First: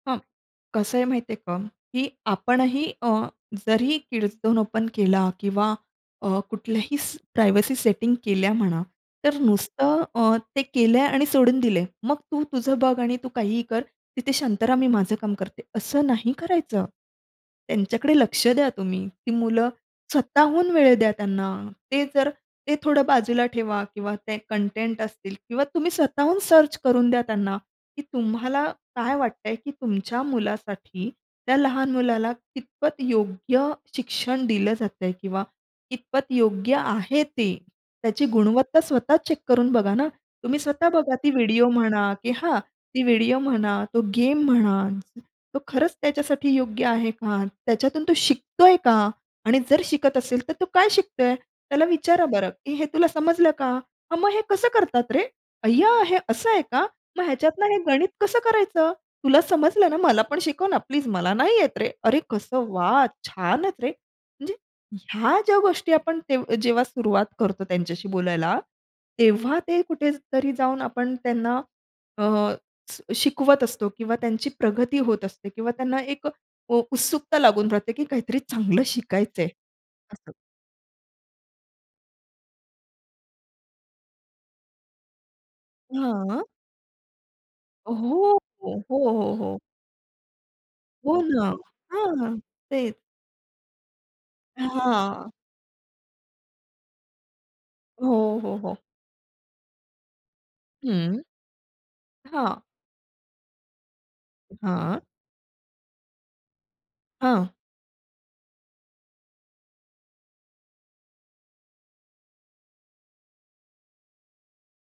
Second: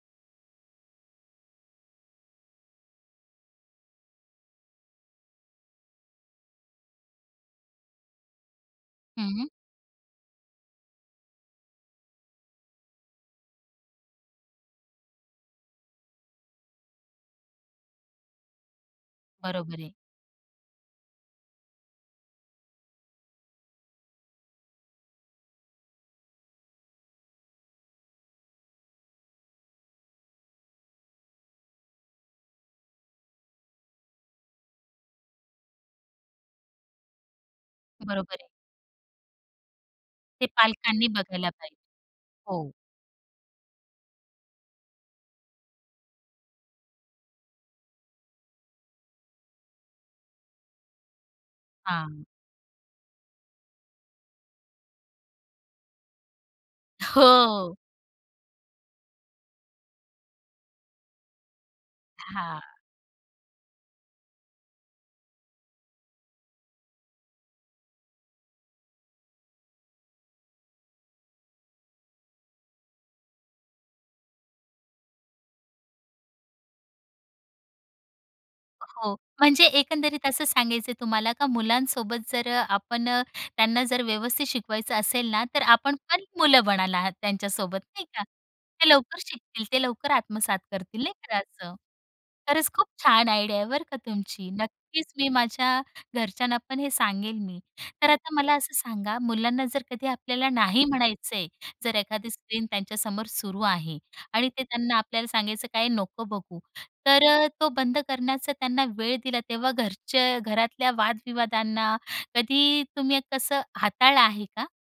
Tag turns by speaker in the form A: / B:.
A: हां. कसं आहे माहिती आहे का? की आपणही अ, जरी किड्स झोन ओपन केला किंवा अ, कुठल्याही प्रायव्हसी सेटिंग केल्या म्हणा,
B: हं,
A: तर
B: हं.
A: नुसतं अ, ते केलंय आणि सोडून दिले. मग तू तुझं बघ आणि तू काहीही कर तिथे शांत राह मी माझं काम करते असं नाही करायचं. त्यांच्याकडे लक्ष द्या तुम्ही. ती मुलं
B: बरोबर आहे.
A: स्वतःहून वेळ द्या त्यांना. ते जर ते थोडं बाजूला ठेवा किंवा ते कंटेंट असतील किंवा तुम्ही स्वतःहून सर्च करून द्या त्यांना, की तुम्हाला काय वाटतंय की तुमच्या मुलासाठी त्या लहान मुलाला कितपत योग्य शिक्षण दिलं जातंय किंवा कितपत योग्य आहे ते त्याची
B: बरोबर आहे.
A: गुणवत्ता स्वतः चेक करून बघा ना.
B: ते
A: तुम्ही स्वतः
B: पालकांनी
A: बघा ती
B: बघायला
A: व्हिडिओ
B: पाहिजे.
A: म्हणा, की हां,
B: हो.
A: ती व्हिडिओ म्हणा, तो गेम म्हणा, तो खरंच त्याच्यासाठी योग्य आहे का? त्याच्यातून तो शिकतोय का? आणि जर शिकत असेल तर तो काय शिकतोय? त्याला
B: हां.
A: विचारा बरं, "हे तुला समजलं का?" "हां, मग हे कसं करतात रे? अय्या हे असं आहे का? मग ह्याच्यातनं
B: हो.
A: हे गणित कसं करायचं? तुला समजलं ना मला पण शिकव ना प्लीज मला नाही येत रे." "अरे कसं
B: हां.
A: वाह! छानच रे." म्हणजे ह्या ज्या गोष्टी आपण, ते जेव्हा सुरुवात करतो त्यांच्याशी बोलायला, तेव्हा ते कुठेतरी जाऊन आपण त्यांना अ, श शिकवत असतो किंवा त्यांची प्रगती होत असते. किंवा त्यांना एक अ, उत्सुकता लागून राहते की काहीतरी चांगलं
B: हो.
A: शिकायचंय,
B: म्हणजे एकंदरीत
A: असं.
B: असं सांगायचंय तुम्हाला का मुलांसोबत जर अ, आपण त्यांना जर व्यवस्थित शिकवायचं असेल ना, तर आपण पण
A: हां.
B: मुलं बनला आहात त्यांच्यासोबत
A: हो,
B: नाही का?
A: हो,
B: ते
A: हो,
B: लवकर
A: हो, हो.
B: शिकतील, ते लवकर आत्मसात करतील नाही
A: हो
B: का
A: ना,
B: असं.
A: हां,
B: खरंच खूप
A: तेच.
B: छान आयडिया आहे बरं का तुमची. नक्कीच मी
A: हां.
B: माझ्या घरच्यांना पण हे सांगेल मी, तर आता
A: हो,
B: मला
A: हो,
B: असं
A: हो.
B: सांगा मुलांना जर कधी आपल्याला नाही
A: हं.
B: म्हणायच आहे जर एखादी
A: हां.
B: स्क्रीन त्यांच्यासमोर सुरू आहे आणि ते त्यांना
A: हां.
B: आपल्याला सांगायचं, काय नको बघू तर अ,
A: हां.
B: तो बंद करण्याचा त्यांना वेळ दिला तेव्हा घरच्या घरातल्या वाद विवादांना, कधी तुम्ही कसं हाताळलं आहे का?